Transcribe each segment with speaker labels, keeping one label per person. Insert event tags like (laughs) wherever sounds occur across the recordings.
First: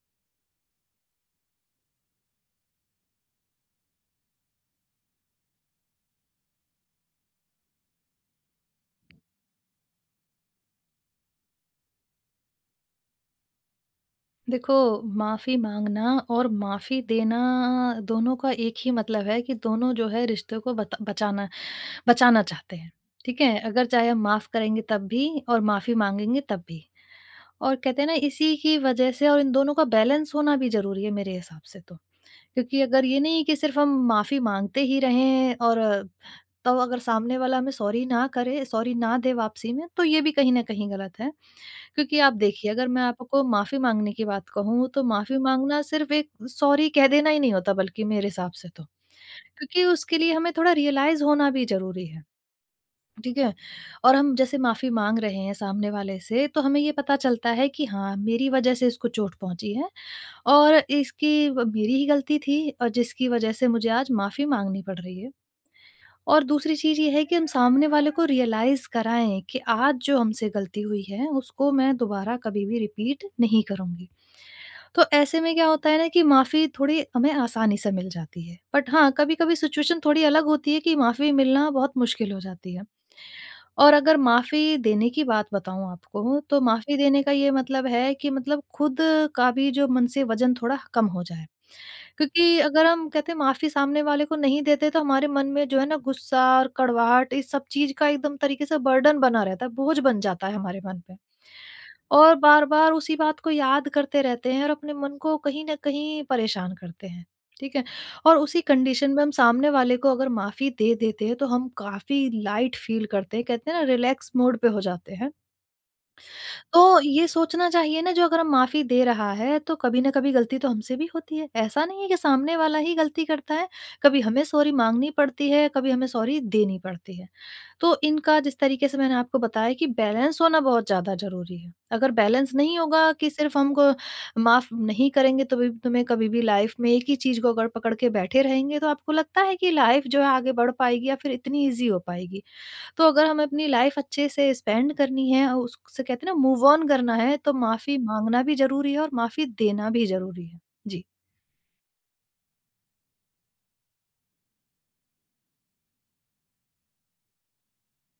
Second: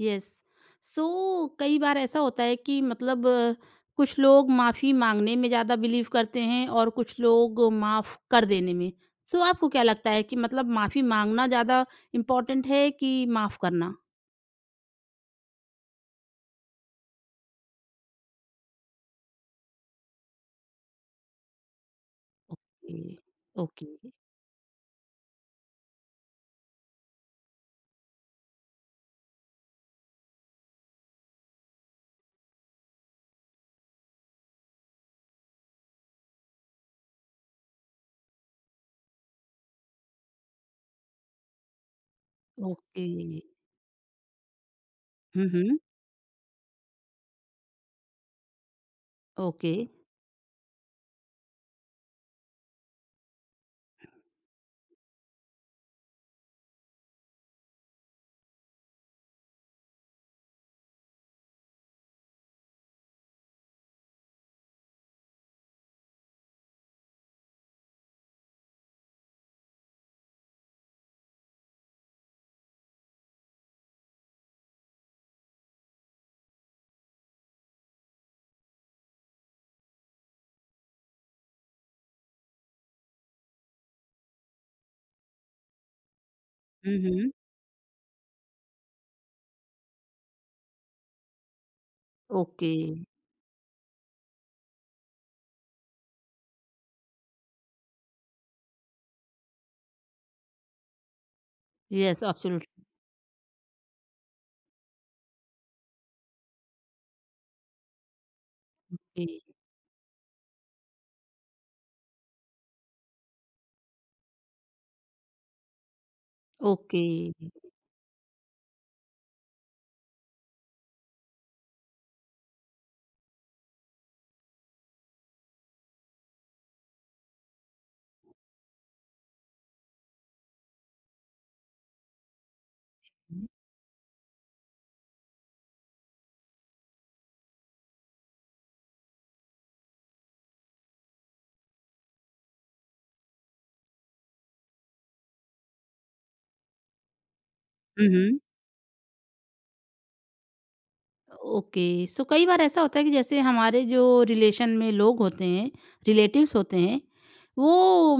Speaker 1: Yes. सो कई बार ऐसा होता है कि मतलब कुछ लोग माफी मांगने में ज्यादा बिलीव करते हैं और कुछ लोग माफ कर देने में। सो आपको क्या लगता है कि मतलब माफी मांगना ज्यादा इम्पोर्टेंट है कि माफ करना।
Speaker 2: देखो, माफ़ी माँगना और माफ़ी देना दोनों का एक ही मतलब है कि दोनों जो है रिश्ते को बता बचाना बचाना चाहते हैं,
Speaker 1: ओके।
Speaker 2: ठीक है? अगर
Speaker 1: ओके।
Speaker 2: चाहे हम माफ़ करेंगे तब भी और माफ़ी माँगेंगे तब भी। और कहते हैं ना, इसी की वजह से, और इन दोनों का बैलेंस होना भी ज़रूरी है मेरे हिसाब से तो। क्योंकि अगर ये नहीं कि सिर्फ़ हम माफ़ी माँगते ही रहें और तब अगर सामने वाला हमें सॉरी ना करे, सॉरी ना दे वापसी में, तो ये भी कहीं न कहीं गलत है। क्योंकि आप देखिए, अगर मैं
Speaker 1: ओके।
Speaker 2: आपको माफ़ी माँगने की बात कहूँ, तो माफ़ी
Speaker 1: हम्म।
Speaker 2: माँगना सिर्फ़ एक सॉरी कह देना ही नहीं होता, बल्कि मेरे हिसाब से तो।
Speaker 1: ओके।
Speaker 2: क्योंकि उसके लिए हमें थोड़ा रियलाइज़ होना भी ज़रूरी है, ठीक है? और हम जैसे माफ़ी माँग रहे हैं सामने वाले से, तो हमें ये पता चलता है कि हाँ, मेरी वजह से इसको चोट पहुँची है और इसकी व मेरी ही गलती थी, और जिसकी वजह से मुझे आज माफ़ी माँगनी पड़ रही है। और दूसरी चीज़ ये है कि हम सामने वाले को रियलाइज़ कराएँ कि आज जो हमसे गलती हुई है, उसको मैं दोबारा कभी भी रिपीट नहीं करूँगी। तो ऐसे में क्या होता है ना कि माफ़ी थोड़ी हमें आसानी से मिल जाती है। बट हाँ, कभी-कभी सिचुएशन थोड़ी अलग होती है कि माफ़ी मिलना बहुत मुश्किल हो जाती है। और अगर माफ़ी देने की बात बताऊँ आपको, तो माफ़ी देने
Speaker 1: हम्म।
Speaker 2: का ये मतलब है कि मतलब खुद का भी जो मन से वज़न थोड़ा कम हो जाए। क्योंकि
Speaker 1: ओके।
Speaker 2: अगर हम कहते हैं माफ़ी सामने वाले को नहीं देते, तो हमारे मन में जो है ना गुस्सा और कड़वाहट, इस सब चीज़ का एकदम तरीके से बर्डन बना रहता है, बोझ बन जाता है हमारे मन पे।
Speaker 1: यस,
Speaker 2: और
Speaker 1: एब्सोल्युटली।
Speaker 2: बार-बार उसी बात को याद करते रहते हैं और अपने मन को कहीं न कहीं परेशान करते हैं, ठीक है? और उसी कंडीशन में हम सामने वाले को अगर माफ़ी दे देते हैं, तो हम काफ़ी लाइट फ़ील करते हैं, कहते हैं ना रिलैक्स मोड पे हो जाते हैं। तो
Speaker 1: ओके।
Speaker 2: ये सोचना चाहिए ना, जो अगर हम माफ़ी दे रहा है, तो कभी ना कभी गलती तो हमसे भी होती है। ऐसा नहीं है कि सामने वाला ही गलती करता है, कभी हमें सॉरी माँगनी पड़ती है, कभी हमें सॉरी देनी पड़ती है। तो इनका, जिस तरीके से मैंने आपको बताया, कि बैलेंस होना बहुत ज़्यादा ज़रूरी है। अगर बैलेंस नहीं होगा, कि सिर्फ़ हमको माफ़ नहीं करेंगे तो भी, तुम्हें कभी भी लाइफ़ में एक ही चीज़ को अगर पकड़ के बैठे रहेंगे, तो आपको लगता है कि लाइफ़ जो है आगे बढ़ पाएगी या फिर इतनी ईज़ी हो पाएगी? तो अगर हमें अपनी लाइफ अच्छे से स्पेंड करनी है और उससे कहते हैं ना मूव ऑन करना है, तो माफ़ी
Speaker 1: हम्म।
Speaker 2: माँगना भी ज़रूरी है और माफ़ी देना भी ज़रूरी है। जी।
Speaker 1: ओके, सो कई बार ऐसा होता है कि जैसे हमारे जो रिलेशन में लोग होते हैं, रिलेटिव्स होते हैं, वो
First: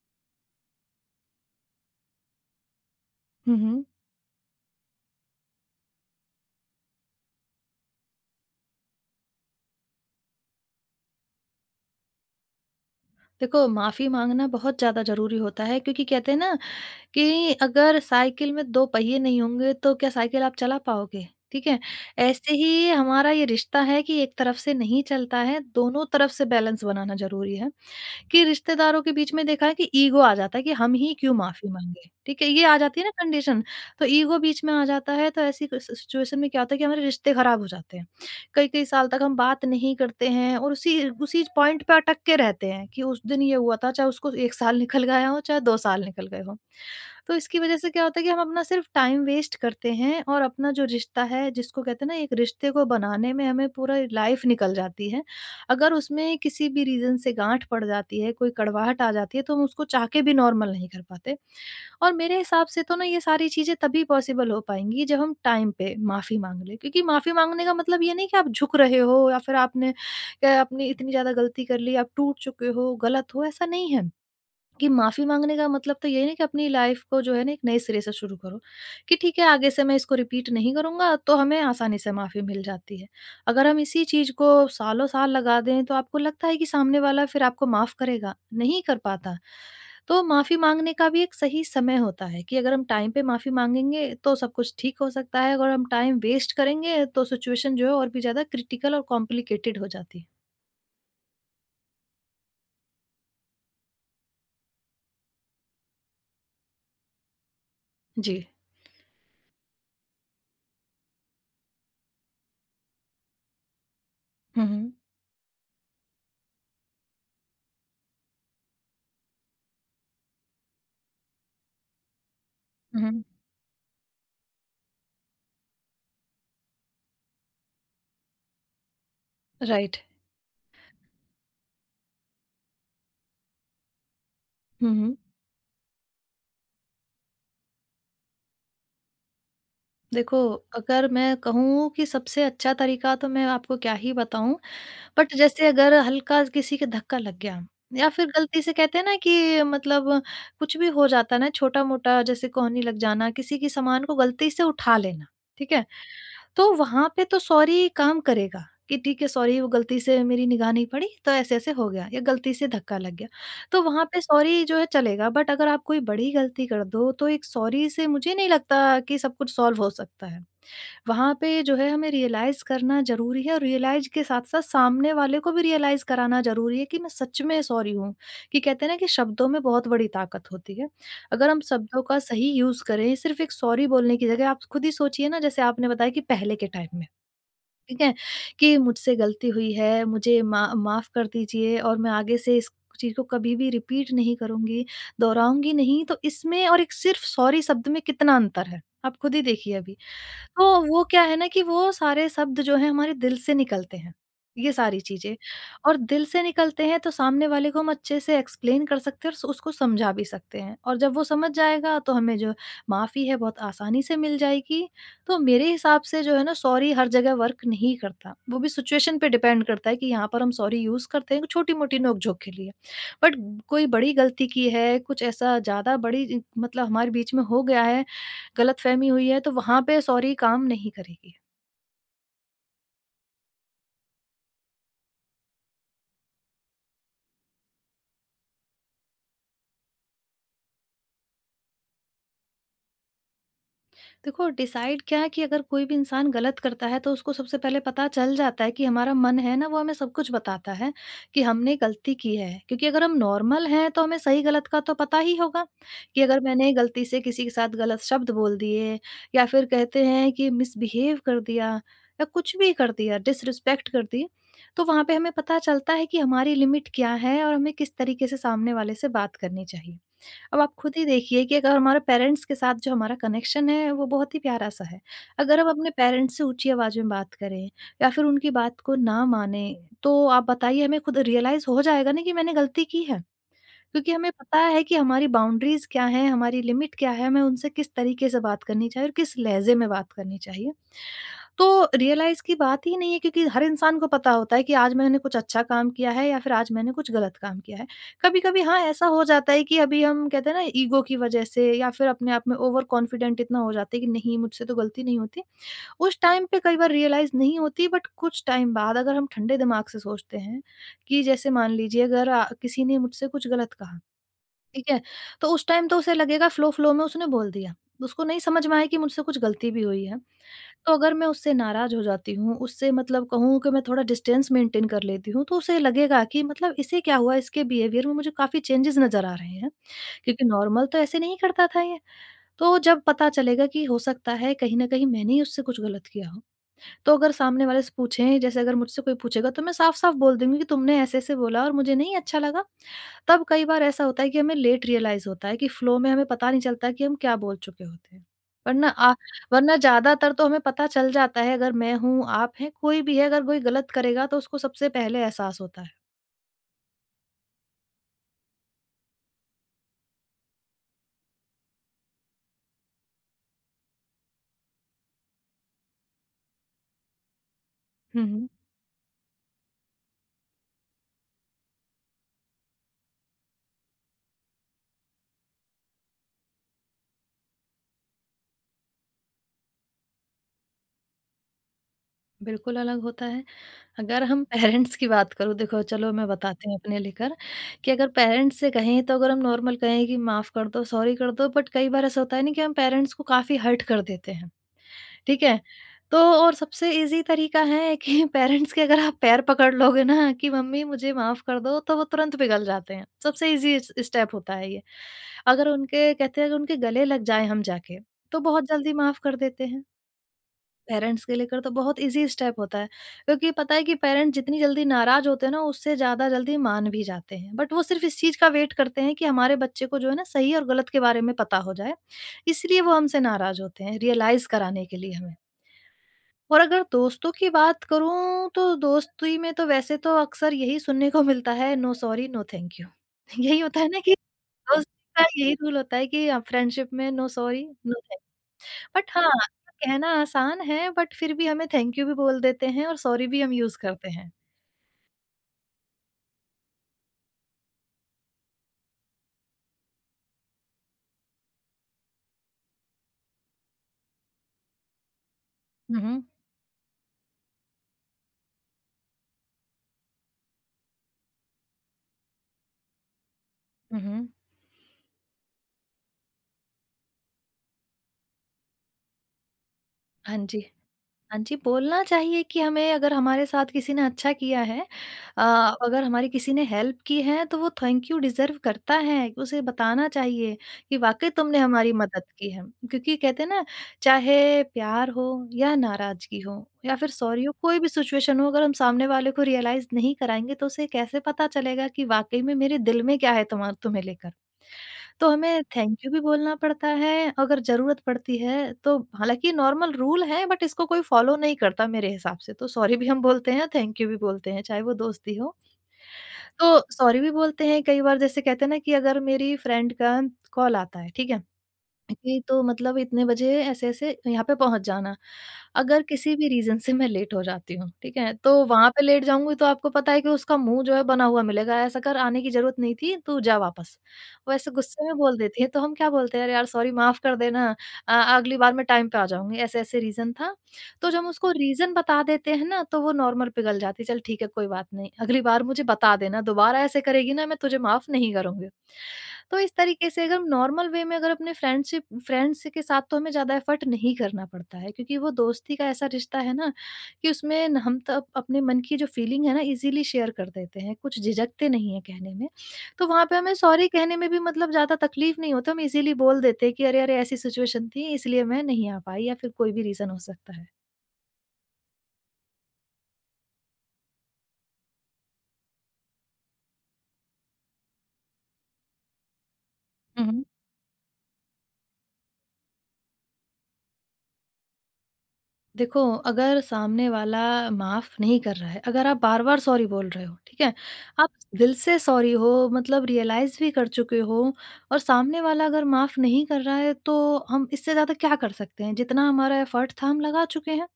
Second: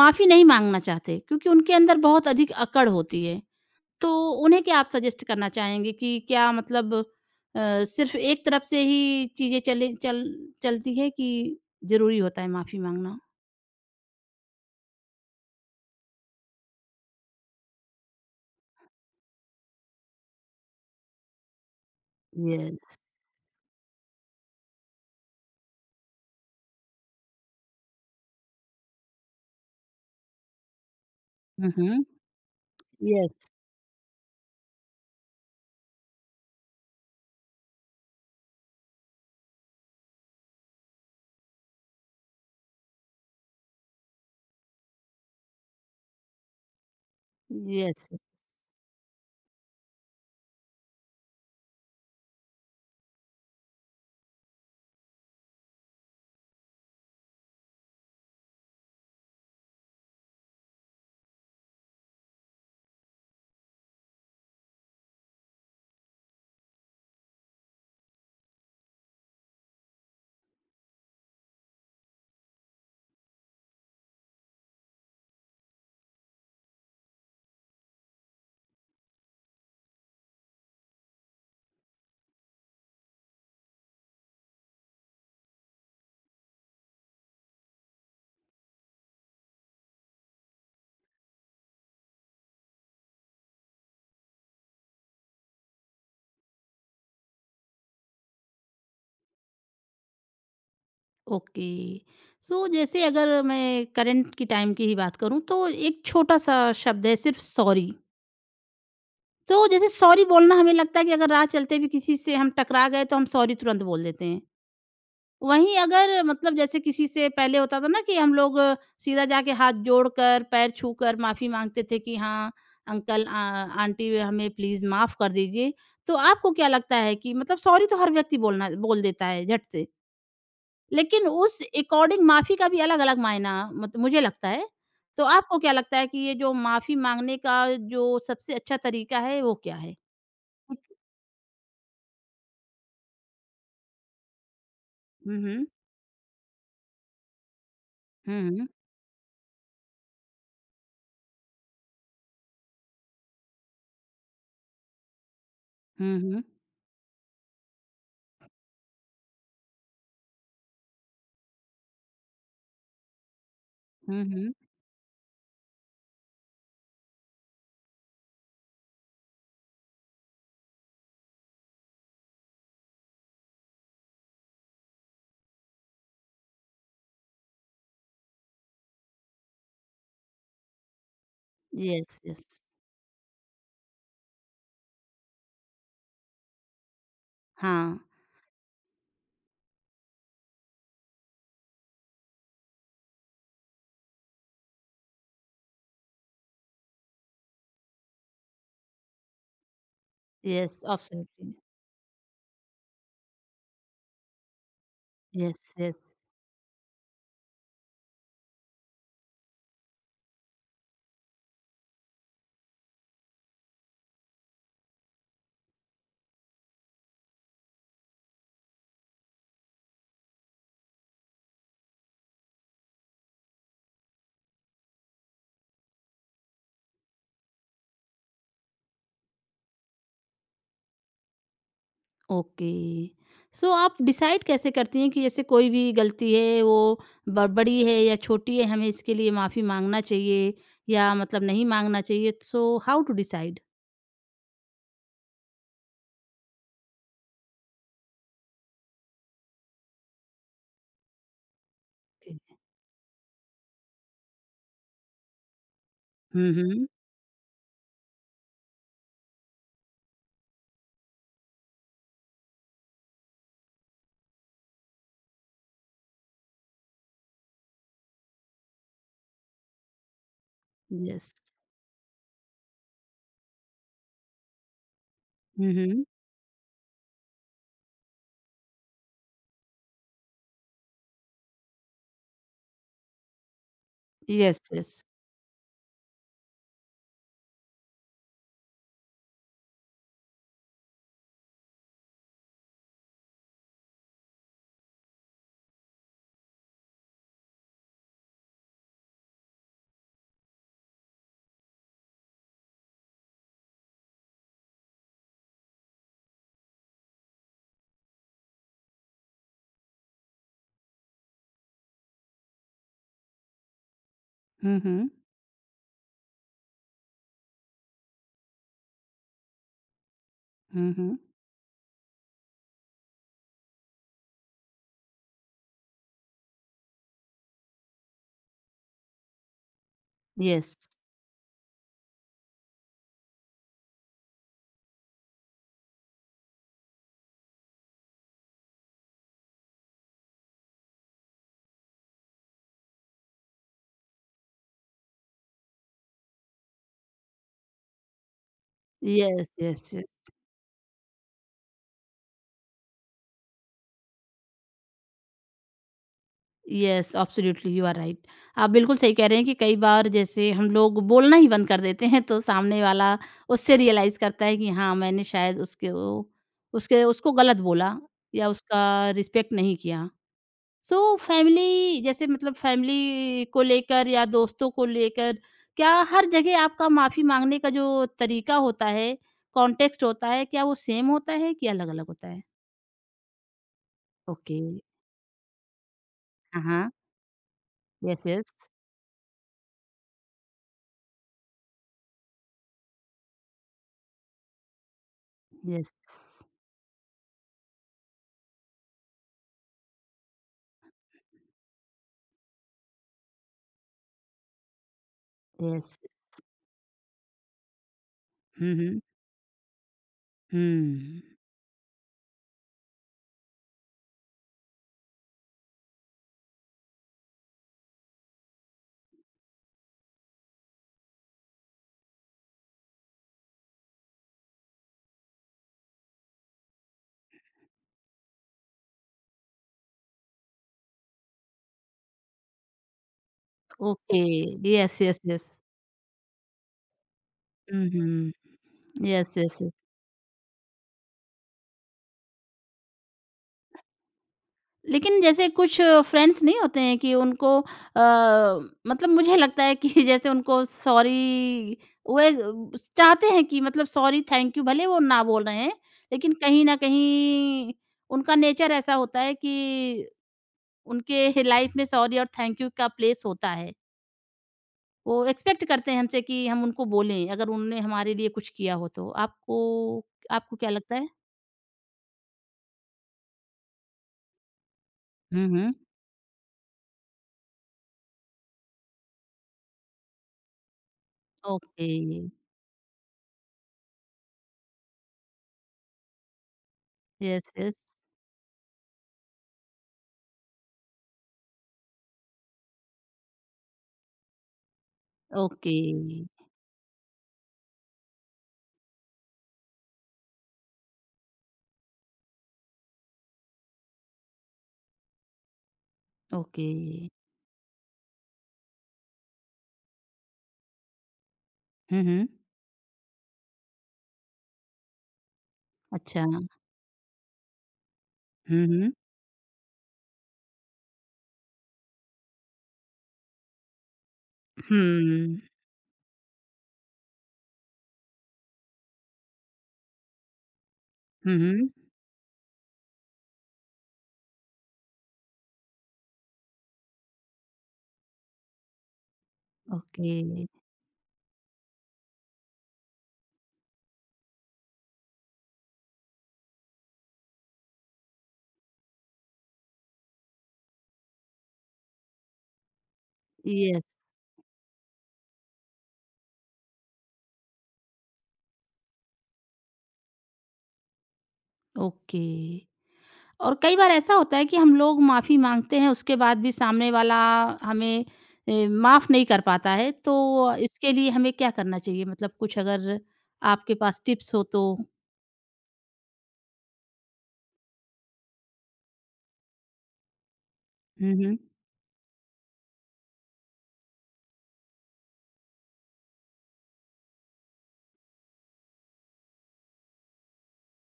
Speaker 1: माफ़ी नहीं मांगना चाहते क्योंकि उनके अंदर बहुत अधिक अकड़ होती है।
Speaker 2: हुँ, हुँ।
Speaker 1: तो उन्हें क्या आप सजेस्ट करना चाहेंगे कि क्या मतलब सिर्फ एक तरफ से ही चीज़ें चले चल चलती है कि ज़रूरी होता है माफ़ी मांगना।
Speaker 2: देखो, माफ़ी माँगना बहुत ज़्यादा ज़रूरी होता है, क्योंकि कहते हैं ना, कि अगर साइकिल में 2 पहिए नहीं होंगे, तो क्या साइकिल आप चला पाओगे? ठीक है? ऐसे ही
Speaker 1: यस।
Speaker 2: हमारा ये रिश्ता है कि एक तरफ से नहीं चलता है, दोनों तरफ से बैलेंस बनाना ज़रूरी है। कि रिश्तेदारों के बीच में देखा है कि ईगो आ जाता है कि हम ही क्यों माफ़ी
Speaker 1: हम्म।
Speaker 2: माँगे, ठीक है? ये आ जाती है ना
Speaker 1: यस।
Speaker 2: कंडीशन, तो ईगो बीच में आ जाता है, तो ऐसी क सिचुएशन में क्या होता है कि हमारे रिश्ते ख़राब हो जाते हैं। कई-कई साल तक हम बात नहीं करते हैं और उसी उसी पॉइंट पे अटक के रहते हैं कि उस दिन ये हुआ था, चाहे उसको 1 साल निकल गया हो, चाहे 2 साल निकल गए हों। तो इसकी वज़ह से क्या
Speaker 1: यस।
Speaker 2: होता है कि हम अपना सिर्फ़ टाइम वेस्ट करते हैं, और अपना जो रिश्ता है, जिसको कहते हैं ना, एक रिश्ते को बनाने में हमें पूरा लाइफ़ निकल जाती है। अगर उसमें किसी भी रीज़न से गाँठ पड़ जाती है, कोई कड़वाहट आ जाती है, तो हम उसको चाह के भी नॉर्मल नहीं कर पाते। और मेरे हिसाब से तो ना, ये सारी चीज़ें तभी पॉसिबल हो पाएँगी जब हम टाइम पे माफ़ी माँग लें, क्योंकि माफ़ी माँगने का मतलब ये नहीं कि आप झुक रहे हो, या फिर आपने अपनी इतनी ज़्यादा गलती कर ली, आप टूट चुके हो, गलत हो, ऐसा नहीं है। कि माफ़ी माँगने का मतलब तो ये है ना, कि अपनी लाइफ़ को जो है ना एक नए सिरे से शुरू करो, कि ठीक है आगे से मैं इसको रिपीट नहीं करूँगा, तो हमें आसानी से माफ़ी मिल जाती है। अगर हम इसी चीज़ को सालों-साल लगा दें, तो आपको लगता है कि सामने वाला फिर आपको माफ़ करेगा? नहीं कर पाता। तो माफ़ी माँगने का भी एक सही समय होता है, कि अगर हम टाइम पे माफ़ी माँगेंगे तो सब कुछ ठीक हो सकता है, अगर हम टाइम वेस्ट करेंगे, तो सिचुएशन जो है और भी ज़्यादा क्रिटिकल और कॉम्प्लिकेटेड हो जाती है।
Speaker 1: ओके, सो जैसे अगर मैं करंट की टाइम की ही बात करूं तो एक छोटा सा शब्द है, सिर्फ सॉरी।
Speaker 2: जी।
Speaker 1: सो जैसे सॉरी बोलना हमें लगता है कि अगर राह चलते भी किसी से हम टकरा गए तो हम सॉरी तुरंत बोल देते हैं।
Speaker 2: हुँ, हुँ।
Speaker 1: वहीं अगर मतलब जैसे किसी से पहले होता था ना कि हम लोग सीधा जाके हाथ जोड़कर पैर छूकर माफी मांगते थे कि हाँ
Speaker 2: हुँ, हुँ।
Speaker 1: अंकल आंटी हमें प्लीज माफ कर दीजिए। तो आपको क्या लगता है कि मतलब सॉरी तो हर व्यक्ति बोलना बोल देता है झट से,
Speaker 2: राइट।
Speaker 1: लेकिन उस अकॉर्डिंग माफ़ी का भी अलग-अलग मायना मत मुझे लगता है।
Speaker 2: हुँ, हुँ।
Speaker 1: तो आपको क्या लगता है कि ये जो माफ़ी माँगने का जो सबसे अच्छा तरीका है वो क्या है?
Speaker 2: देखो,
Speaker 1: ठीक।
Speaker 2: अगर मैं कहूँ कि सबसे अच्छा तरीका तो मैं आपको क्या ही बताऊँ, बट
Speaker 1: हुँ, हुँ।
Speaker 2: जैसे अगर हल्का किसी के धक्का लग गया, या फिर
Speaker 1: हुँ,
Speaker 2: गलती
Speaker 1: हुँ।
Speaker 2: से कहते हैं ना कि मतलब कुछ भी हो जाता है ना छोटा-मोटा, जैसे कोहनी लग जाना, किसी के सामान को गलती से उठा लेना, ठीक है?
Speaker 1: हुँ, हुँ।
Speaker 2: तो वहाँ पे तो सॉरी काम करेगा, कि ठीक है सॉरी, वो गलती से मेरी निगाह नहीं पड़ी तो ऐसे-ऐसे हो गया, या गलती से धक्का लग गया। तो वहाँ पे
Speaker 1: हुँ, हुँ।
Speaker 2: सॉरी जो है चलेगा, बट अगर आप कोई बड़ी गलती कर दो, तो एक सॉरी से मुझे नहीं लगता कि सब कुछ सॉल्व हो सकता है। वहाँ पे जो है हमें रियलाइज़ करना ज़रूरी है, और रियलाइज़ के साथ-साथ सामने वाले को भी रियलाइज़ कराना ज़रूरी है कि मैं सच में सॉरी हूँ, कि कहते हैं ना कि शब्दों में बहुत बड़ी ताकत होती है। अगर हम शब्दों
Speaker 1: येस,
Speaker 2: का
Speaker 1: येस।
Speaker 2: सही यूज़ करें, सिर्फ़ एक सॉरी बोलने की जगह, आप खुद ही सोचिए ना, जैसे आपने बताया कि पहले के टाइम में,
Speaker 1: हाँ।
Speaker 2: ठीक है? कि मुझसे गलती हुई है, मुझे मा माफ़ कर दीजिए, और मैं आगे से इस चीज़ को कभी भी रिपीट नहीं करूँगी, दोहराऊँगी नहीं। तो इसमें और एक सिर्फ़ सॉरी शब्द में कितना अंतर है, आप खुद ही देखिए अभी।
Speaker 1: येस,
Speaker 2: तो वो क्या है ना,
Speaker 1: एब्सोल्युटली।
Speaker 2: कि वो सारे शब्द जो हैं हमारे दिल से निकलते हैं, ये सारी चीज़ें
Speaker 1: येस,
Speaker 2: और
Speaker 1: येस।
Speaker 2: दिल से निकलते हैं, तो सामने वाले को हम अच्छे से एक्सप्लेन कर सकते हैं, और उसको समझा भी सकते हैं, और जब वो समझ जाएगा, तो हमें जो माफ़ी है बहुत आसानी से मिल जाएगी। तो मेरे हिसाब से जो है ना, सॉरी हर जगह वर्क नहीं करता, वो भी सिचुएशन पे डिपेंड करता है, कि यहाँ पर हम सॉरी यूज़ करते हैं छोटी-मोटी नोक-झोंक के लिए। बट कोई बड़ी गलती की है, कुछ ऐसा ज़्यादा बड़ी मतलब हमारे बीच में हो गया है, गलतफ़हमी हुई है, तो वहाँ पे सॉरी काम नहीं करेगी।
Speaker 1: ओके। सो आप डिसाइड कैसे करती हैं कि जैसे कोई भी गलती है वो ब बड़ी है या छोटी है, हमें इसके लिए माफ़ी माँगना चाहिए या मतलब नहीं माँगना चाहिए? So how to decide?
Speaker 2: देखो, डिसाइड क्या है कि अगर कोई भी इंसान गलत करता है, तो उसको सबसे पहले पता चल जाता है, कि हमारा मन है ना, वो हमें सब कुछ बताता है कि हमने गलती की है। क्योंकि अगर हम नॉर्मल हैं, तो हमें सही-गलत का तो पता ही होगा, कि अगर
Speaker 1: हुँ,
Speaker 2: मैंने
Speaker 1: हुँ।
Speaker 2: गलती से किसी के साथ गलत शब्द बोल दिए, या फिर कहते हैं कि मिसबिहेव कर दिया, या कुछ भी कर दिया, डिसरिस्पेक्ट कर दी, तो वहाँ पे हमें पता चलता है कि हमारी लिमिट क्या है, और हमें किस तरीके से सामने वाले से बात करनी चाहिए। अब आप खुद ही
Speaker 1: Yes.
Speaker 2: देखिए कि अगर हमारे पेरेंट्स के साथ जो हमारा कनेक्शन है वो बहुत ही प्यारा सा है। अगर हम अपने
Speaker 1: Mhm.
Speaker 2: पेरेंट्स से ऊँची आवाज़ में बात करें, या फिर उनकी बात को ना मानें, तो आप बताइए हमें खुद रियलाइज़ हो जाएगा ना कि मैंने गलती की है। क्योंकि हमें पता
Speaker 1: Yes,
Speaker 2: है कि
Speaker 1: yes.
Speaker 2: हमारी बाउंड्रीज क्या हैं, हमारी लिमिट क्या है, हमें उनसे किस तरीके से बात करनी चाहिए, और किस लहजे में बात करनी चाहिए। तो रियलाइज़ की बात ही नहीं है, क्योंकि हर इंसान को पता होता है कि आज मैंने कुछ अच्छा काम किया है, या फिर आज मैंने कुछ गलत काम किया है। कभी-कभी हाँ, ऐसा हो जाता है कि अभी हम कहते हैं ना ईगो की वजह से, या फिर अपने आप में ओवर कॉन्फिडेंट इतना हो जाते हैं कि नहीं, मुझसे तो गलती नहीं होती। उस टाइम पे कई बार रियलाइज़ नहीं होती, बट कुछ टाइम बाद अगर हम ठंडे दिमाग से सोचते हैं, कि जैसे मान लीजिए अगर किसी ने मुझसे कुछ गलत कहा, ठीक है?
Speaker 1: Mhm.
Speaker 2: तो उस टाइम तो उसे लगेगा फ्लो फ्लो में उसने बोल दिया। उसको नहीं समझ में आया कि मुझसे कुछ गलती भी हुई है। तो अगर
Speaker 1: Mhm.
Speaker 2: मैं उससे नाराज़ हो जाती हूँ, उससे मतलब कहूँ कि मैं थोड़ा डिस्टेंस मेंटेन कर लेती हूँ, तो उसे लगेगा कि मतलब इसे क्या हुआ? इसके बिहेवियर में मुझे काफ़ी चेंजेज़ नज़र आ रहे हैं, क्योंकि
Speaker 1: यस,
Speaker 2: नॉर्मल तो ऐसे नहीं करता था ये। तो जब पता चलेगा कि हो सकता है कहीं न कहीं मैंने ही उससे कुछ गलत किया हो, तो अगर सामने वाले से पूछें, जैसे अगर मुझसे कोई पूछेगा तो मैं साफ-साफ बोल दूँगी कि तुमने ऐसे-ऐसे बोला और मुझे नहीं अच्छा लगा। तब कई बार ऐसा होता है कि हमें लेट रियलाइज़ होता है कि फ्लो में हमें पता नहीं चलता कि हम क्या बोल चुके होते हैं। वरना आ
Speaker 1: यस,
Speaker 2: वरना
Speaker 1: यस, यस,
Speaker 2: ज़्यादातर तो हमें पता चल जाता है। अगर मैं हूँ, आप हैं, कोई भी है, अगर कोई गलत करेगा तो उसको सबसे पहले एहसास होता है।
Speaker 1: Yes, absolutely you are right. आप बिल्कुल सही कह रहे हैं कि कई बार जैसे हम लोग बोलना ही बंद कर देते हैं तो सामने वाला उससे रियलाइज़ करता है कि हाँ, मैंने शायद उसके ओ उसके उसको गलत बोला
Speaker 2: हुँ,
Speaker 1: या
Speaker 2: हुँ।
Speaker 1: उसका रिस्पेक्ट नहीं किया। सो फैमिली जैसे मतलब फैमिली को लेकर या दोस्तों को लेकर क्या हर जगह आपका माफी मांगने का जो तरीका होता है, कॉन्टेक्स्ट होता है, क्या वो सेम होता है कि अलग-अलग होता है?
Speaker 2: बिल्कुल अलग होता है। अगर हम
Speaker 1: ओके,
Speaker 2: (laughs) पेरेंट्स की बात करूँ, देखो चलो मैं
Speaker 1: हाँ,
Speaker 2: बताती हूँ
Speaker 1: हाँ।
Speaker 2: अपने लेकर कि अगर
Speaker 1: यस, यस,
Speaker 2: पेरेंट्स से कहें, तो अगर हम नॉर्मल कहें कि माफ़ कर दो, सॉरी कर दो, बट कई बार ऐसा होता है ना कि हम पेरेंट्स को काफ़ी हर्ट कर देते हैं। ठीक है?
Speaker 1: यस,
Speaker 2: तो और सबसे ईज़ी तरीका है कि (laughs) पेरेंट्स के अगर आप पैर पकड़ लोगे ना कि मम्मी मुझे माफ़ कर दो, तो वो तुरंत पिघल जाते हैं। सबसे ईज़ी इस स्टेप होता है ये।
Speaker 1: यस।
Speaker 2: अगर उनके गले लग जाएँ हम जाके, तो बहुत
Speaker 1: हुँ,
Speaker 2: जल्दी
Speaker 1: हुँ।
Speaker 2: माफ़ कर देते हैं।
Speaker 1: हुँ,
Speaker 2: पेरेंट्स के लेकर तो बहुत ईज़ी स्टेप होता है, क्योंकि पता है कि पेरेंट्स जितनी जल्दी नाराज़ होते हैं ना, उससे ज़्यादा जल्दी मान भी जाते हैं। बट वो सिर्फ़ इस चीज़ का वेट करते हैं कि हमारे बच्चे को जो है ना, सही और गलत के बारे में पता हो जाए, इसलिए वो हमसे नाराज़ होते हैं, रियलाइज़ कराने के लिए हमें। और अगर दोस्तों की बात करूँ, तो दोस्ती में तो वैसे तो अक्सर यही सुनने को मिलता है, no sorry no thank you. (laughs) यही होता है ना कि
Speaker 1: ओके। यस,
Speaker 2: दोस्ती
Speaker 1: यस,
Speaker 2: का
Speaker 1: यस।
Speaker 2: यही (laughs) रूल होता है कि फ्रेंडशिप में no sorry
Speaker 1: hmm,
Speaker 2: no thank
Speaker 1: hmm.
Speaker 2: You. But हाँ,
Speaker 1: यस, यस, यस।
Speaker 2: कहना आसान है, बट फिर भी हमें थैंक यू भी बोल देते हैं और सॉरी भी हम यूज़ करते हैं।
Speaker 1: लेकिन जैसे कुछ फ्रेंड्स नहीं होते हैं कि उनको मतलब मुझे लगता है कि (laughs) जैसे उनको सॉरी वे चाहते हैं कि मतलब सॉरी थैंक यू भले वो ना बोल रहे हैं,
Speaker 2: हुँ, हुँ।
Speaker 1: लेकिन कहीं न कहीं उनका नेचर ऐसा होता है कि उनके (laughs) लाइफ में सॉरी और थैंक यू का प्लेस होता है।
Speaker 2: हुँ, हुँ।
Speaker 1: वो एक्सपेक्ट करते हैं हमसे कि हम उनको बोलें अगर उन्होंने हमारे लिए कुछ किया हो तो। आपको
Speaker 2: हाँ
Speaker 1: आपको
Speaker 2: जी।
Speaker 1: क्या लगता है?
Speaker 2: हाँ जी, बोलना चाहिए कि हमें, अगर हमारे साथ किसी ने अच्छा किया है, अ,
Speaker 1: हुँ, हुँ।
Speaker 2: अगर हमारी किसी ने हेल्प की है तो वो थैंक यू डिज़र्व करता है, उसे बताना चाहिए कि वाक़ई तुमने
Speaker 1: ओके।
Speaker 2: हमारी मदद की है। क्योंकि कहते हैं ना, चाहे प्यार हो या नाराज़गी हो या फिर सॉरी
Speaker 1: यस,
Speaker 2: हो,
Speaker 1: यस।
Speaker 2: कोई भी सिचुएशन हो, अगर हम सामने वाले को रियलाइज़ नहीं कराएँगे तो उसे कैसे पता चलेगा कि वाक़ई में मेरे दिल में क्या है तुमा तुम्हें लेकर। तो हमें
Speaker 1: ओके,
Speaker 2: थैंक यू भी बोलना पड़ता है, अगर ज़रूरत पड़ती है तो। हालाँकि नॉर्मल रूल है बट इसको कोई फ़ॉलो नहीं करता मेरे हिसाब से, तो सॉरी भी हम बोलते हैं, थैंक यू भी बोलते हैं, चाहे वो दोस्ती हो।
Speaker 1: ओके।
Speaker 2: तो सॉरी भी बोलते हैं, कई बार जैसे कहते हैं ना कि अगर मेरी फ्रेंड का कॉल आता है, ठीक है?
Speaker 1: हुँ, हुँ।
Speaker 2: कि तो मतलब इतने बजे ऐसे-ऐसे यहाँ पे पहुँच जाना। अगर
Speaker 1: अच्छा।
Speaker 2: किसी
Speaker 1: हुँ,
Speaker 2: भी रीज़न से मैं लेट हो जाती हूँ, ठीक है? तो वहाँ
Speaker 1: हुँ।
Speaker 2: पे लेट जाऊँगी तो आपको पता है कि उसका मुँह जो है बना हुआ मिलेगा, "ऐसा कर, आने की ज़रूरत नहीं थी, तू जा वापस।" वो ऐसे गुस्से में बोल
Speaker 1: हुँ।
Speaker 2: देती है, तो हम क्या बोलते हैं, "अरे यार! सॉरी, माफ़ कर देना। अगली बार मैं टाइम पे आ जाऊँगी, ऐसे-ऐसे रीज़न था।" तो जब हम
Speaker 1: हुँ,
Speaker 2: उसको
Speaker 1: हुँ।
Speaker 2: रीज़न बता देते हैं ना, तो वो नॉर्मल पिघल जाती है, "चल ठीक है, कोई बात नहीं। अगली बार मुझे बता देना, दोबारा ऐसे करेगी ना, मैं तुझे माफ़ नहीं करूँगी।" तो इस तरीके
Speaker 1: ओके।
Speaker 2: से अगर हम नॉर्मल वे में अगर अपने फ्रेंडशिप फ्रेंड्स के साथ, तो हमें ज़्यादा एफर्ट नहीं करना पड़ता है, क्योंकि वो दोस्ती का ऐसा रिश्ता है ना कि उसमें हम तो अपने मन की जो फीलिंग है ना, इजीली शेयर कर देते हैं, कुछ झिझकते नहीं है कहने में। तो वहाँ पे हमें
Speaker 1: यस,
Speaker 2: सॉरी कहने में भी मतलब ज़्यादा तकलीफ नहीं होता, हम इजीली बोल देते हैं कि अरे अरे ऐसी सिचुएशन थी, इसलिए मैं नहीं आ पाई, या फिर कोई भी रीज़न हो सकता
Speaker 1: ओके। और कई बार ऐसा होता है कि हम लोग माफ़ी माँगते हैं, उसके बाद भी सामने वाला हमें माफ़ नहीं कर पाता है,
Speaker 2: है।
Speaker 1: तो इसके लिए हमें क्या करना चाहिए? मतलब कुछ अगर आपके पास टिप्स हो तो?
Speaker 2: देखो, अगर सामने वाला माफ़ नहीं कर रहा है, अगर आप बार-बार सॉरी बोल रहे हो, ठीक है?
Speaker 1: हुँ,
Speaker 2: आप
Speaker 1: हुँ।
Speaker 2: दिल से सॉरी हो, मतलब रियलाइज़ भी कर चुके हो, और सामने वाला अगर माफ़ नहीं कर रहा है, तो हम इससे ज़्यादा क्या कर सकते हैं? जितना हमारा एफ़र्ट था, हम लगा चुके हैं।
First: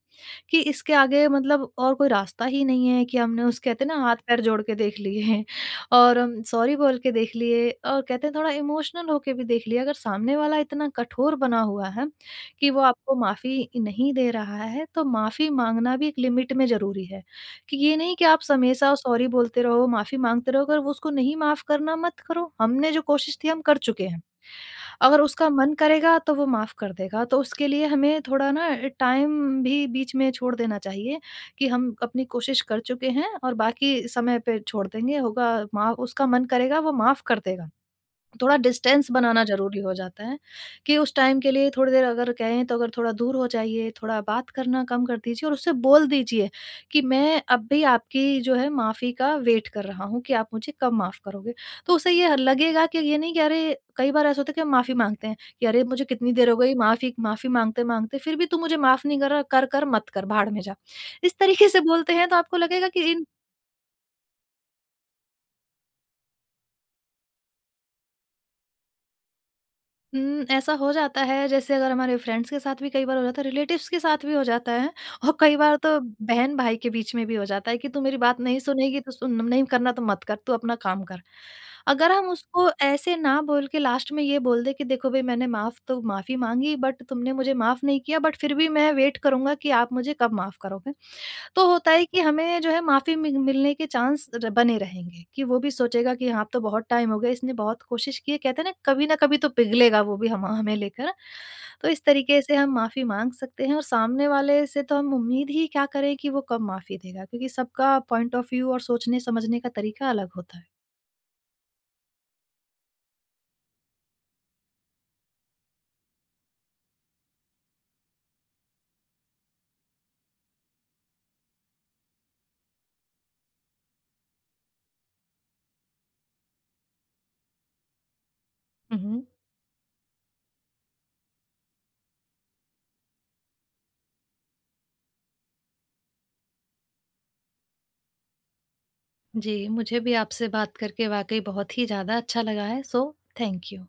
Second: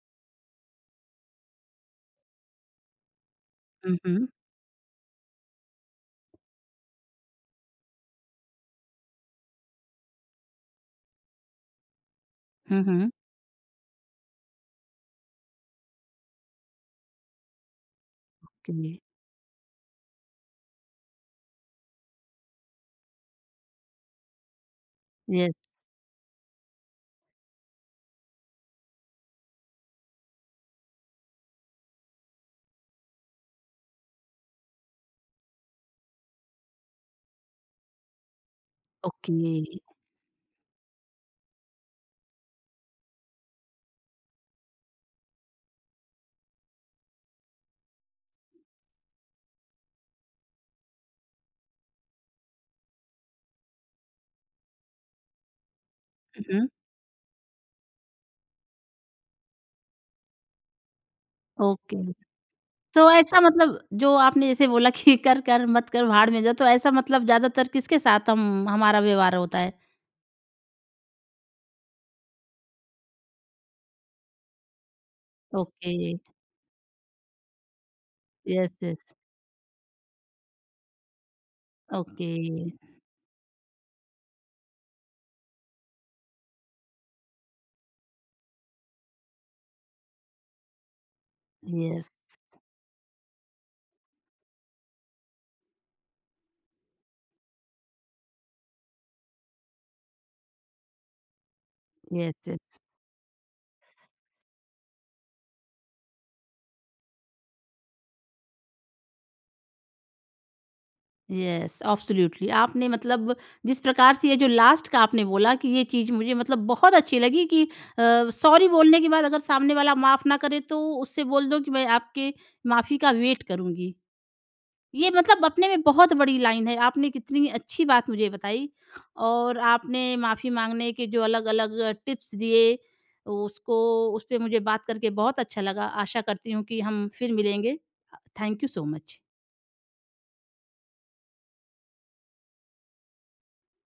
Speaker 2: कि इसके आगे मतलब और कोई रास्ता ही नहीं है कि हमने, उस, कहते हैं
Speaker 1: हुँ,
Speaker 2: ना, हाथ
Speaker 1: हुँ।
Speaker 2: पैर जोड़ के देख लिए हैं और हम सॉरी बोल के देख लिए, और कहते हैं थोड़ा इमोशनल होके भी देख लिया। अगर सामने वाला इतना कठोर बना हुआ है कि वो
Speaker 1: हुँ, हुँ।
Speaker 2: आपको माफ़ी नहीं दे रहा है, तो माफ़ी मांगना भी एक लिमिट में ज़रूरी है। कि ये नहीं कि आप
Speaker 1: ओके।
Speaker 2: हमेशा सॉरी बोलते रहो, माफ़ी मांगते रहो। अगर वो उसको नहीं माफ़ करना, मत करो, हमने जो कोशिश थी हम कर चुके हैं। अगर उसका
Speaker 1: यस,
Speaker 2: मन करेगा तो वो माफ़ कर देगा, तो उसके लिए हमें थोड़ा ना टाइम भी बीच में छोड़ देना चाहिए, कि हम अपनी कोशिश कर चुके हैं और बाकी समय पे छोड़ देंगे, होगा, माँ उसका मन करेगा, वो माफ़ कर देगा। थोड़ा डिस्टेंस
Speaker 1: ओके।
Speaker 2: बनाना ज़रूरी हो जाता है, कि उस टाइम के लिए थोड़ी देर अगर कहें, तो अगर थोड़ा दूर हो जाइए, थोड़ा बात करना कम कर दीजिए, और उससे बोल दीजिए कि मैं अब भी आपकी जो है माफ़ी का वेट कर रहा हूँ, कि आप मुझे कब माफ़ करोगे। तो उसे ये लगेगा कि ये नहीं कि अरे, कई बार ऐसा होता है कि हम माफ़ी माँगते हैं कि अरे मुझे कितनी
Speaker 1: हुँ,
Speaker 2: देर हो
Speaker 1: हुँ।
Speaker 2: गई, माफ़ी माफ़ी माँगते-माँगते फिर भी तू मुझे माफ़ नहीं कर रहा, कर-कर मत कर, भाड़ में जा। इस तरीके से
Speaker 1: ओके।
Speaker 2: बोलते हैं तो आपको लगेगा
Speaker 1: तो
Speaker 2: कि इन।
Speaker 1: ऐसा मतलब जो आपने जैसे बोला (laughs) कि कर, कर मत कर भाड़ में जा, तो ऐसा मतलब ज़्यादातर किसके साथ हम हमारा व्यवहार होता है?
Speaker 2: हुँ, ऐसा हो जाता है, जैसे अगर हमारे फ्रेंड्स के साथ भी कई बार हो जाता है, रिलेटिव्स के साथ भी हो जाता है, और कई बार
Speaker 1: ओके,
Speaker 2: तो बहन-भाई के बीच में भी हो जाता है कि तू मेरी बात नहीं
Speaker 1: यस, यस,
Speaker 2: सुनेगी तो सुन, नहीं करना तो मत कर, तू अपना काम कर। अगर हम
Speaker 1: ओके,
Speaker 2: उसको ऐसे ना बोल के लास्ट में ये बोल दें कि देखो भई, मैंने माफ़ तो माफ़ी माँगी बट तुमने मुझे माफ़ नहीं किया, बट फिर भी मैं वेट करूँगा कि आप मुझे कब माफ़ करोगे। तो होता है
Speaker 1: यस,
Speaker 2: कि हमें जो है माफ़ी मि मिलने के चांस र बने रहेंगे, कि वो भी सोचेगा कि हाँ, अब तो बहुत टाइम हो गया, इसने बहुत कोशिश की है, कहते हैं ना, कभी न कभी तो पिघलेगा वो भी हम हमें लेकर। तो इस
Speaker 1: यस,
Speaker 2: तरीके से हम
Speaker 1: यस,
Speaker 2: माफ़ी माँग सकते हैं, और सामने वाले से तो हम उम्मीद ही क्या करें कि वो कब माफ़ी देगा, क्योंकि सबका पॉइंट ऑफ व्यू और सोचने-समझने का तरीका अलग होता है।
Speaker 1: यस, एब्सोल्यूटली आपने मतलब जिस प्रकार से ये जो लास्ट का आपने बोला कि ये चीज़ मुझे मतलब बहुत अच्छी लगी कि सॉरी बोलने के बाद अगर सामने वाला माफ़ ना करे तो उससे बोल दो कि मैं आपके माफ़ी का वेट करूँगी। ये मतलब अपने में बहुत बड़ी लाइन है। आपने कितनी अच्छी बात मुझे बताई,
Speaker 2: हुँ, हुँ।
Speaker 1: और आपने माफ़ी माँगने के जो अलग-अलग टिप्स दिए, उसको उस पे मुझे बात करके बहुत अच्छा लगा। आशा करती हूँ कि हम फिर मिलेंगे। Thank you so much.
Speaker 2: जी, मुझे भी आपसे बात करके वाक़ई बहुत ही ज़्यादा अच्छा लगा है, सो थैंक यू।